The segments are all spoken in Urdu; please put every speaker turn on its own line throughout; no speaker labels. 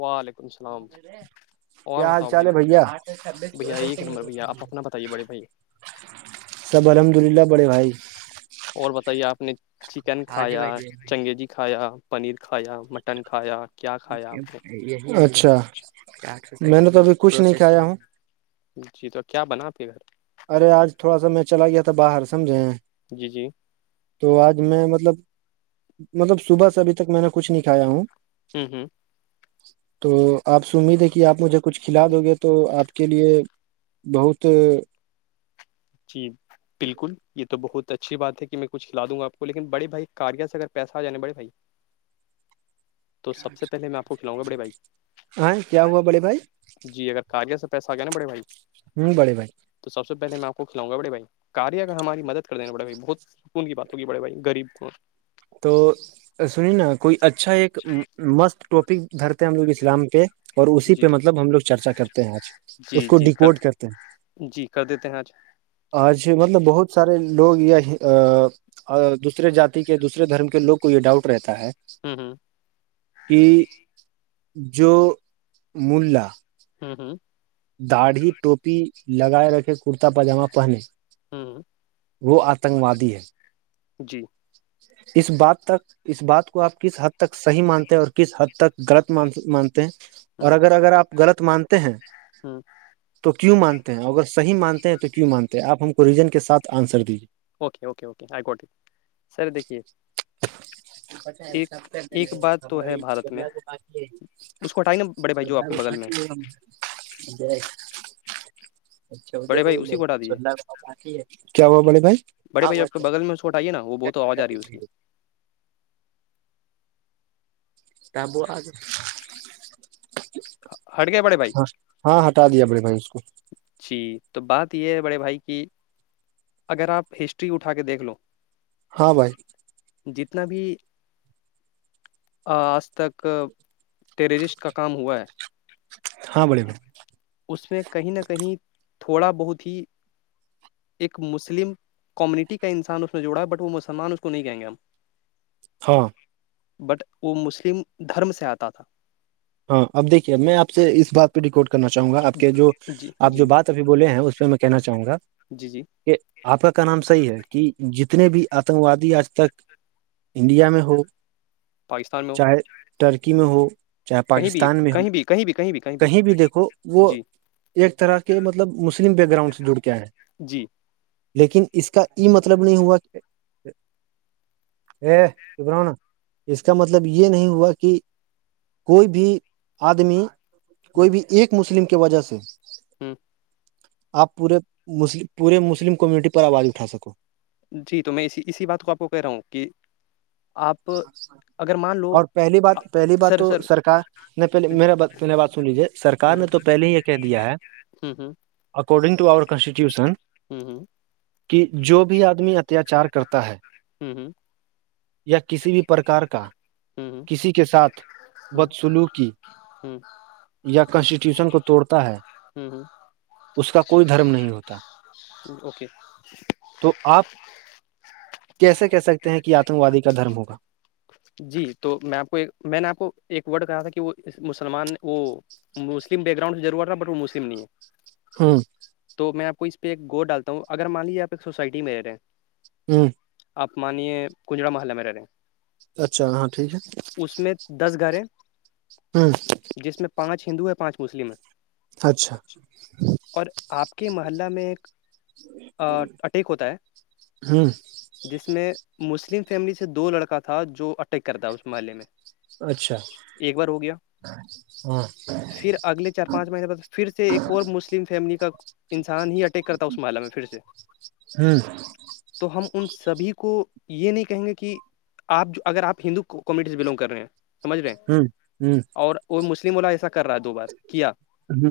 وعلیکم السلام اور
کیا حال
بتاؤ
چال
بھائی
ہے بھیا
بھیا ایک نمبر بھیا آپ اپنا بتائیے بڑے بھائی
سب الحمد للہ بڑے بھائی
اور بتائیے آپ نے چکن کھایا چنگیزی کھایا پنیر کھایا مٹن کھایا کیا کھایا آپ نے
اچھا میں نے تو ابھی کچھ نہیں کھایا ہوں
جی تو کیا بنا آپ کے گھر
ارے آج تھوڑا سا میں چلا گیا تھا باہر سمجھے
جی جی
تو آج میں مطلب مطلب صبح سے ابھی تک میں نے کچھ نہیں کھایا ہوں
ہوں ہوں
تو آپ سے امید ہے کہ آپ مجھے کچھ کھلا دو گے تو آپ کے لیے بہت
جی بالکل یہ تو بہت اچھی بات ہے کہ میں کچ کلا دوں گ آپ لن بڑے بھائی کاریا سے اگر پس آ جے بڑے بھائی تو سب سے پہلے میں آپ کو کھلاؤں گا بڑے بھائی
ہاں کیا ہوا بڑے بھائی
جی اگر کہ آ گیا تو پیسہ آ گیا نا بڑے بھائی
ہوں بڑے بھ
تو سب سے پلے میں آپ کو کھلاؤ گا بڑے بھائیار اگر ہماری مدد کر دینا بڑے بھائی بہت سکون کیات ہوی بڑے بھائی ریب کو
تو سنی نا کوئی اچھا ایک مست ٹاپک دھرتے ہیں ہم لوگ اسلام پہ اور اسی
جی
پہ
جی
مطلب ہم لوگ چرچا کرتے ہیں آج اس
جی
کو
جی کر
ڈیکوڈ کرتے ہیں
جی کر دیتے ہیں آج
آج مطلب بہت سارے لوگ یا دوسرے جات کے ے دھرم کے لگ کو یہ ڈاؤٹ رہتا ہے
ہوں ہوں
کہ جو ملہ
ہوں ہوں
داڑھی ٹوپی لگائے رکھے کرتا پاجامہ پہنے
ہوں
وہ آتنکوادی ہے
جی
اس بات تک اس بات کو آپ کس حد تک صحیح مانتے اور کس حد تک غلط م مانتے ہیں اور
ہوں
اگر اگر آپ غلط مانتے ہیں
ہوں
تو کیوں مانتے ہیں اگر صحیح مانتے ہیں تو کیوں مانتے ہیں آپ ہم کو ریزن کے ساتھ آنسر دیجیے
okay okay okay I quote sir دیکھیے
[unintelligible] پچا ایساب
ایک
سے پ
ایک بات
ہم
تو ہے
یہ
بھارت میں
جلہ سے باقی ہے
اس کو ہٹائی نا بڑے بھائی جوپ کے بگغل میں
[unintelligible]
[unintelligible] بڑے بھائی اسی کو ہٹا دیجیے
کیا ہوا بڑے بھائی
بڑے بھائی آپ کے بغل میں اس کو ہٹائیے نا وہ بہت آواز آ رہی ہے اس کی
تب
ہٹ گئے بڑے بھائی
ہاں ہاں ہٹا دیا بڑے بھائی اس کو
جی تو بات یہ ہے بڑے بھائی کی اگر آپ ہسٹری اٹھا کے دیکھ لو
ہاں بھائی
جتنا بھی آج تک ٹریجسٹ کا کام ہوا ہے
ہاں بے ب
اس میں کہیں نہ کہیں تھوڑا بہت ہی ایک مسلم کمیونٹی کا انسان اس نے جوڑا ہے بٹ وہ مسلمان اس کو نہیں کہیں گے ہم
ہاں
بٹ وہ مسلم دھرم سے آتا تھا
ہاں اب دیکھیے میں آپ سے اس بات پہ ریکارڈ کرنا چاہوں گا آپ کے جو
جی
آپ
جی
جو بات ا بولے ہیں اس پ میں کہنا چاہوں گا
جی جی
کہ آپ کا کا نام صحیح ہے کہ جتنے بھی آتنک وادی آج تک انڈیا میں ہو
پاکستان میں
چاہے ٹرکی میں ہو چاہے
کہیں بھی
پاکستان میں ہو
کہیں بھی کہیں بھی بھی
کہیں بھی دیکھو وہ
جی
ایک طرح کے مطلب مسلم بیک گراؤنڈ سے جڑ کے ہے
جی
لیکن اس کا یہ مطلب نہیں ہوا کہ ا کہبرن اس کا مطلب یہ نہیں ہوا کہ کوئی بھی آدمی کوئی بھی ایک مسلم کی وجہ سے
ہوں
آپ پورےس پورے مسلم کمیونٹی پر آواز اٹھا سکو
جی تو میں اسی اسی بات کو آپ کو کہہ رہا ہوں کہ آپ اگر مان لو
اور پہلی بات پہلی بات
سر
تو
سر
سرکار نہیں پہلے میرے بات مے بات سن لیجیے سرار نے تو پہلے ہی یہ کہہ دیا ہے
ہوں ہوں
اکارڈنگ ٹو آور کانسٹیٹیوشن کہ جو بھی آدمی اتیاچار کرتا ہے
ہوں ہوں
یا کسی بھی پرکار کا
اوکے
کسی کے ساتھ بدسلوک کی
ہوں
یا کانسٹیٹیوشن کو توڑتا ہے
ہوں ہوں
اس کا کوئی دھرم نہیں ہوتا
اوکے
تو آپ کیسے کہہ سکتے ہیں کہ آتنکوادی کا دھرم ہوگا
جی تو میں آپ کو ایک میں نے آپ کو ایک ورڈ کہا تھا کہ وہ مسلمان وہ مسلم بیک گرانڈ ضرورت ہے بٹ وہ مسلم نہیں ہے
ہاں
تو میں آپ کو اس پہ ایک گو ڈالتا ہوں اگر مان لیجے آپ ایک سوسائٹی میں رہ ہیں
ہوں
آپ مانیے کنجڑا محللہ میں رہے ہیں
اچھا ہاں ٹھیک ہے
اس میں دس گاریں
ہوں
جس میں پانچ ہندو ہے پانچ مسلم ہیں
اچھا
اور آپ کے محلہ میں ایک اٹیک ہوتا ہے
ہوں
جس میں مسلم فیملی سے دو لڑکا تھا جو اٹیک کرتا اس محلے میں
اچھا
ایک بار ہو گیا
ہاں [inaudible]
پھر اگلے چار پانچ مہینے بعد پھر سے ایک اور مسلم فیملی کا انسان ہی اٹیک کرتا اس محلہ میں پھر سے
ہوں
تو ہم ان سبھی کو یہ نہیں کہیں گے کہ آپ جو اگر آپ ہندو کومیونٹیز بلانگ کر رہے ہیں سمجھ رہے ہیں
ہوں ہوں
اور وہ مسلم والا ایسا کر رہا دو بار کیا
ہوں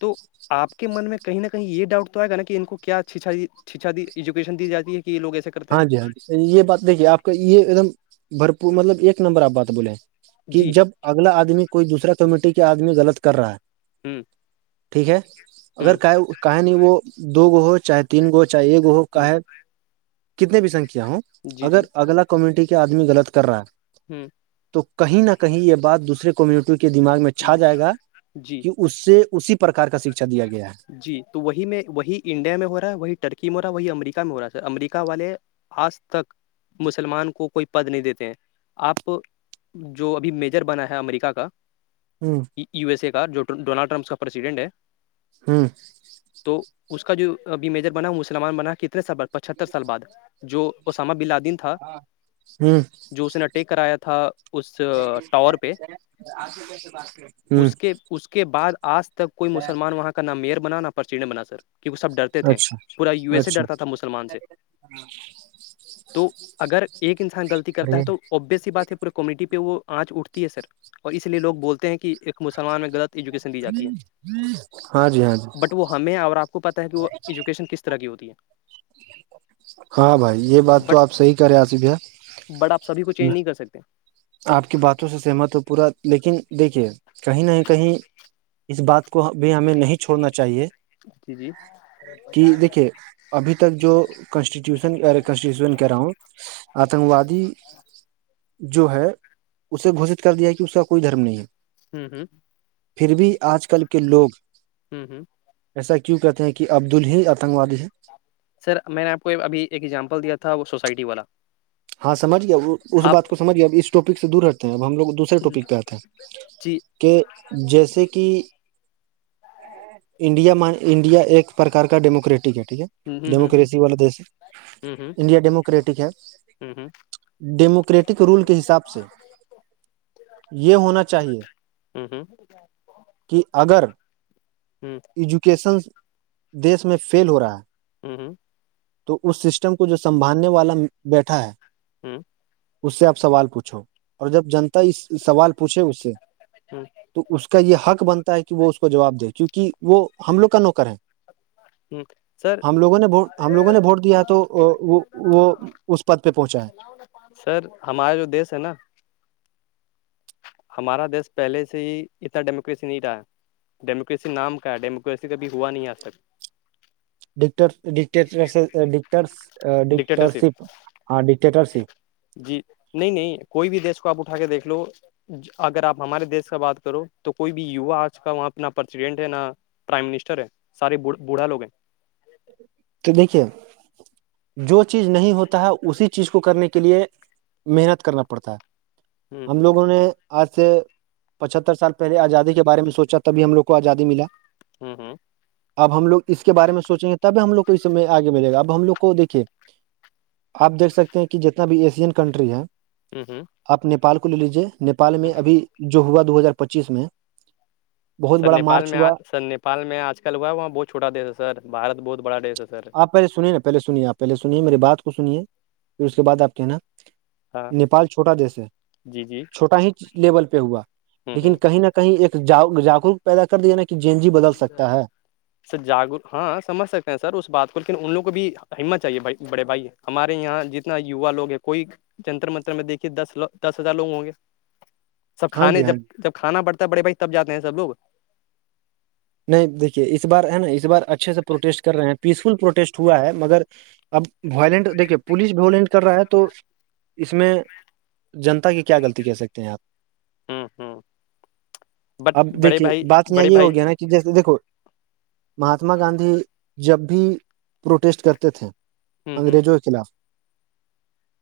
تو آ کے من میں کہیں نہ کہیں یہ ڈاؤٹ تو آئے گا نا کہ ان کو کیا شچھا دی ایجوکیشن دی جاتی ہے کہ یہ لوگ ایسے کرتے ہیں
ہاں جی ہاں جی یہ بات دیکھیے آپ کا یہ ایک دم بھرپور مطلب ایک نمبر آپ بات بولے کہ
جی
جب اگلا آدمی کوئی دوسرا کمیونٹی کے آدمی غلط کر رہا ہے
ہوں
ٹھیک ہے اگر
ہوں
کا کہ نہیں وہ دو گو ہو چاہے تین گو ہو چاہے ایک ہو
ہوں
کاے کتنے بھی سنکھیا ہوں
جی جی
اگر اگلا کمیونٹی کے آدمی غلط کر رہا ہے
ہوں
تو کہیں نہ کہیں یہ بات دوسرے کمیونٹی کے دماغ میں چھا جائے گا
جی
کہ اس سے اسی پرار کا شکھا دیا گیا ہے
جی تو وہی میں وہی انڈیا میں ہو رہا ہے وہی ٹرکی میں ہو رہا ہے وہی امریکہ میں ہو رہا ہے سر امریکہ والے آج تک مسلمان کو کوئی پد نہیں دیتے ہیں آپ جو ابھی میجر بنا ہے امریکہ کا
ہوں
یو ایس اے کا جو ڈونلڈ ٹرمپ کا پرریسیڈنٹ ہے
ہاں
تو اس کا جو ابھی میجر بنا وہ مسلمان بنا کتنے سال پچہتر سال بعد جو اسامہ بلادین تھا
ہ
جو اس نے اٹیک کرایا تھا اس ٹاور پہ
آج کیسے بس [inaudible]
اس کے اس کے بعد آج تک کوئی مسلمان وہاں کا نہ میئر بنا نہ پرسڈن بنا سر کیونکہ سب ڈرتے تھے
اچھا
پورا یو ایس سے
اچھا
ڈرتا تھا مسلمان سے تو اگر ایک انسان غلطی کرتا ہے
ارے
تو ابس ہی بات ہے پورے کمیونٹی پہ وہ آنچ اٹھتی ہے سر اور اسی لیے لوگ بولتے ہیں کہ ایک مسلمان میں غلط ایجوکیشن دی جاتی
ہاں جی ہاں جی
ہے بٹ وہ ہمیں اور آپ کو پتا ہے کہ وہ ایجوکیشن کس طرح کی ہوتی ہے
ہاں بھائی یہ بات تو
بٹ
آپ صحیح کرے آصف ہے
بٹ آپ سبھی کو چینج نہیں کر سکتے
آپ کی باتوں سے سہمت ہو پورا لیکن دیکھیے کہیں نہ کہیں اس بات کو بھی ہمیں نہیں چھوڑنا چاہیے
جی جی
کہ دیکھیے ابھی تک جو کانسٹیٹیوشن کانسٹیٹیوشن کہہ رہا ہوں آتنک وادی جو ہے اسے گھوشت کر دیا کہ اس کا کوئی دھرم نہیں ہے
ہوں ہوں
پھر بھی آج کل کے لوگ
ہوں ہوں
ایسا کیوں کہتے ہیں کہ عبد ال ہی آتنکوادی ہے
سر میں نے آپ کو ابھی ایک ایگزامپل دیا تھا وہ سوسائٹی والا
ہاں سجھ گیا اس
آپ
بات کو سمج گیا ا اسٹپک سے دور رہتے ہیںب ہم لگ دوسرے ٹاپک پہ آتے
جی
ہیں کہ جیسے کہ انڈیا مان انڈیا ایک پرکار کا ڈیموکریٹک ہے ٹھیک ہے
ہ ہ ہ ہ
ڈیموکریسی والا دیش
ہوں
انڈیا ڈیموکریٹک ہے
ہوں ہوں
ڈیموکریٹک رول کے حساب سے یہ ہونا چاہیے
ہوں ہوں
کہ اگر
ہوں
ایجوکیشن دیش میں فیل ہو رہا ہے
ہوں ہوں
تو اس سسٹم کو جو سنبھالنے والا بیٹھا ہے
ہوں
اس سے آپ سوال پوچھو اور جب جنتا اس سوال پوچھے اس سے
جچ
تو اس کا یہ حق بنتا ہے کہ وہ اس کو جواب دے کیونکہ وہ ہم لوگ کا نوکر ہے
ہوں سر
ہم لوگوں نے ووٹ ہم لوگوں نے ووٹ دیا ہے تو وہ وہ اس پد پہ پہنچا ہے
سر ہمارا جو دیس ہے نا ہمارا دیش پہلے سے ہی اتنا ڈیموکریسی نہیں رہا ڈیموکریسی نام کا ہے ڈیموکریسی کبھی ہوا نہیں ہے آج تک
ڈ ڈٹر ڈٹر ڈٹرشپ
ڈکٹیٹرشپ
ہاں ڈٹٹر شپ
جی نہیں نہیں کوئی بھی دیش کو آپ اٹھا کے دیکھ لو اگر آپ ہمارے دیش کا بات کرو تو کوئی بھی وا آج کال وہاں اپنا پرریسیڈینٹ ہے نہا پرائم منسٹر ہے سار بوڑھا لو ہیں
تو دیکھیے جو چیز نہیں ہوتا ہے اسی چیز کو کرنے کے لیے محنت کرنا پڑتا ہے
ہوں
ہم لوگوں نے آج سے پچہتر سال پہے آزادی کے بارے میں سوچا تب ہم لوگ کو آزادی ملا
ہوں ہوں
اب ہم لوگ اس کے بارے میں سوچیں گے تب ہم لوگ کو اس س میں آگے ملے گا اب ہم لوگ کو دیکھے آپ دیکھ سکتے ہیں کہ جتنا بھی ایشین کنٹری ہیں
ہوں ہوں
آپ نیپال کو لے لیجے نیپال میں ابھی جو ہوا دو ہزار پچیس میں بہت بڑا مارچ ہوا
نپال میں آج کل ہوا وہاں بہت چوٹا دیش ہے سر بارت بہت بڑا دیش ہے سر
آپ پہلےنیے نا پہل سنیے آپہلے سنیے میری بات کو سنیے پھر اس کے بع آپ کہ نا
ہاں
نیپال چھوٹا دیس ہے
جی جی
چھوٹا ہی لیول پہ ہوا
ہوں ہوں
لیکن کہیں نہ کہیں کہیں ایکا جاگروک پیدا کر دیا نا کہ جے این جی بدل سکتا ہے
سر جاگرک ہاں سمجھ سکتے ہیں سر اس بات کو لیکن ان لوگ کو بھی ہمت چاہیے بھائی بڑے بھائی ہمارے یہاں جتنا وا لوگ ہیں کوئی جنتر منتر میں دیکھیے دس دس ہزار لوگ ہوں گے سب
ہاں
کھانے
جی
جب
ہاں
جب کھانا پڑتا ہے بڑے بھائی تب جاتے ہیں سب لوگ
نہیں دیکھیے اس بار ہے نا اس بار اچھے سے پروٹیسٹ کر رہے ہیں پیسفل پروٹیسٹ ہوا ہے مگر اب وائلنٹ دیکے پولیس بولینٹ کر رہا ہے تو اس میں جنتا کہ کیا غلطی کر سکتے ہیں آپ
ہوں ہوں بٹ
اب
بڑے
دیکھیے
بھائی
بات یہاں
بڑے
یہ
بھائی
ہوگیا نا کہ جیسے دیکھو مہاتما گاندھی جب بھی پروٹیسٹ کرتے تھے
ہوں ہوں
انگریزوں کے خلاف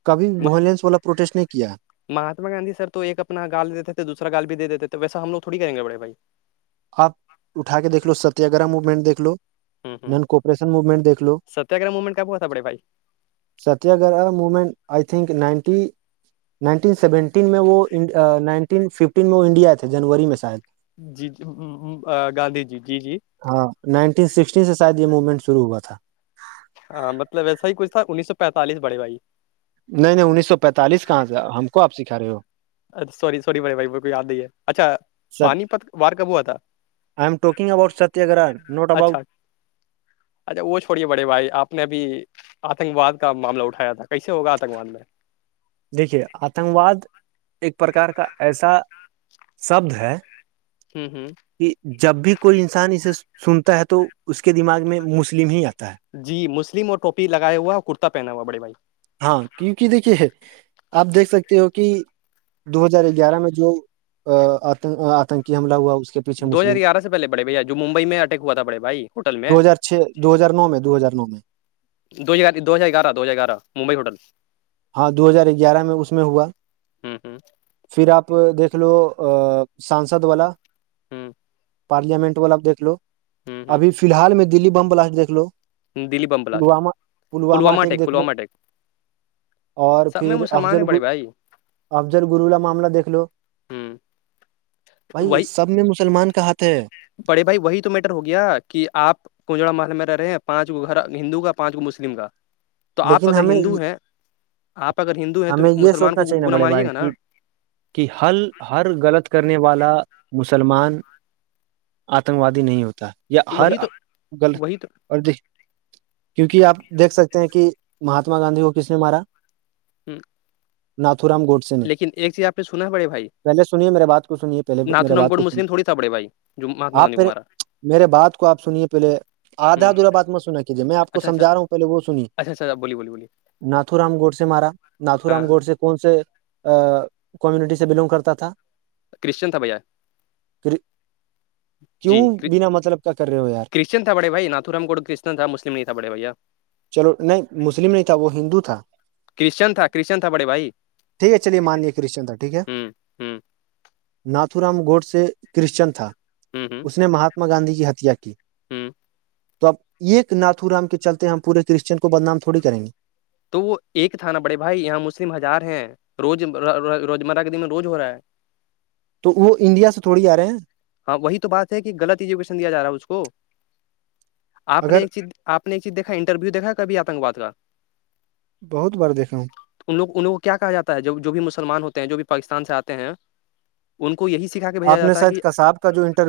کبھی ولینس والا پروٹیسٹ نہیں کیا
مہاتما گاندھی سر تو ایک اپنا گال دیتے تھے دوسرا گال بھی د دیتے تھے ویسا ہم لو تھوڑی کریں گے بڑے بھائی
آپ اٹھا کے دیکھ لو ستیا گگرہ موومنٹ دیکھ لو
ہوں
ن کوپریشن موممنٹیکھ لو
ٹبت تھا پڑےھائی
Satyagraha movement I think ninety nineteen seventeen میں وہ نائنٹین ففٹین میں وہ انڈیا تھے جنوری میں شاید
جی جی گاندھی جی جی جی
ہاں نائنٹین سکسٹی سے شاید یہ موومنٹ شرو ہوا تھا
ہاں مطلب و ایسا ہی کچ تھا انیس سو پینتالس بڑے بھائی
نہیں نہیں انیس سو پینتالس کہاں سے ہم کوپ سکھا رہے ہو
اچ سوری سوری بھائی بھائی بالک یاد نہیں ہے اچھا پانی
آئی
پت وار کب ہوا تھا
ایم ٹاکنگ ابؤٹ ستیہ گگر نٹ ابؤٹ
اچھا اچھا وہ چھوڑیے بڑے بھائی آپ نے ابھی آتنکواد کا معاملہ اٹھایا تھا کیسے ہوگا آتنکواد میں
دیکھیے آتنک واد ایک پرکار کا ایسا شبد ہے
ہوں ہوں [unintelligible]
کہ جب بھی کوئی انسان اسے سنتا ہے تو اس کے دماغ میں مسلم ہی آتا ہے
جی مسلم اور ٹوپی لگیا ہوا اور کرتا پہنا ہوا بڑے بھائی
ہاں کیونکہ دیکھیے آپ دیکھ سکتے ہو کہ دو ہزار گیارہ میں جو آتنکی حملہ ہوا اس کے پیچھے
دو ہزار
مسلم
گیارہ سے پہلے بڑے بھیا جو ممبئی میں اٹیک ہوا تھا بڑے بھائی ہوٹل میں
دو ہزار چھ دو ہزار نو میں دو ہزار نو میں
دو ہزار دو ہزار گارہ دو ہزار گارہ ممبئی ہوٹل
ہاں دو ہزار گیارہ میں اس میں ہوا
ہوں ہوں
پھر آپ دیکھ لو سانسد والا
ہوں
پارلمنٹ والا دیکھ لو
ہوں
ابھی
ہوں
فی الحال میں دلی بم بلاسٹ دیکھ لو
Delhi bomb blast
Pulwama Pulwama attack دیکھ لو اور
سب میں
پھر
مسلمان
افضل
ہیں بڑے بھائی
افضل گرو کا معاملہ دیکھ لو
ہوں
بھائی سب میں مسلمان کا ہاتھ ہے
پڑے بھائی وہی تو میٹر ہو گیا کہ آپ کجڑا محل میں رہے ہیں پانچ گھر ہندو کا پانچ گھر مسلم کا تو آپ
لیکن
اگر
ہمیں
ہندو ہیں آپ اگر ہندو ہیں تو
ہمیں یہ
مسلمان
سوچنا
کو
چاہیے نا
گنا
بڑے
مانیے
بھائی
گا نا
کہ کہ ہر ہر غلط کرنے والا مسلمان آتنک وادی نہیں ہوتا یا
تو
ہر
وہی تو
غلط
وہی تو
اور کیوںکہ آپ دیکھ سکتے ہیں کہ مہاتما گاندھی کو کس نے مارا
ایک [unintelligible]
ناتھو رام گوڈ
لیکن ایک چیز آپ نے سنا ہے بڑے بھائی
سنیے میرے بات کو سنیے پہلے
ناتھو
میرے
رام
بات
کوڈ
کو سنیے
مسلم تھوڑی بڑے بھائی جو مہاتما
آپ
گاندھی کو
پھر
مارا
میرے بات کو آپ سنیے پہلے
ہ
آدھا ادھورا بات مت سنا کہجیے میں آپ کو
اچھا اچھا
سمجھا رہا ہوں پہلے وہ سنیے
اچھا اچھا بولیے بولیے
ناتھو رام گوڑ سے مارا ناتھ رام گوڑ سے کون سے کمیونٹی سے بلونگ کرتا تھا
کرسشچن تھا بھیا
کیوں
جی
بنا مطلب کیا کر رہے ہو یار
کرسچن تھا بڑے بھائی ناتھو رام کور کرسچن تھا مسلم نہیں تھا بڑے بھیا
چلو نہیں مسلم نہیں تھا وہ ہندو تھا
کرشچن تھا کرسچن تھا بڑے بھائی
ٹھیک ہے چلیے مان لیا کرسچن تھا ٹھیک ہے
ہ ہ
ناتھو رام گوڑ سے کرسچن تھا
ہوں ہوں
اس نے مہاتما گاندھی کی ہتیا کی تو اب ایک ناتھو رام کے چلتے ہم پورے کرشچن کو بدنام تھوڑی کریں گے
تو وہ ایک تھا نا بڑے بھائی یہاں مسلم ہزار ہیں روز روزمرہ کے دن روز ہو رہا ہے
تو وہ انڈیا سے تھوڑی آ رہے ہیں
ہاں وہی تو بات ہے کہ غلط ایجوکیشن دیا جا رہا ہے اس کو آپ نے
اگر
ایک چیز آپ نے ایک چیز دیکھا انٹرویو دیکھا کبھی آتنکواد کا
بہت بار دیکھا ہوں
ان لوگ ان کو کیا کہا جاتا ہے جو بھی مسلمان ہوتے ہیں جو بھی پاکستان سے آتے ہیں ان کو یہی سے سکھا کے بھیجا
آپ نے
جاتا ہے
شاید
کہ
کساب جو انر [unintelligible]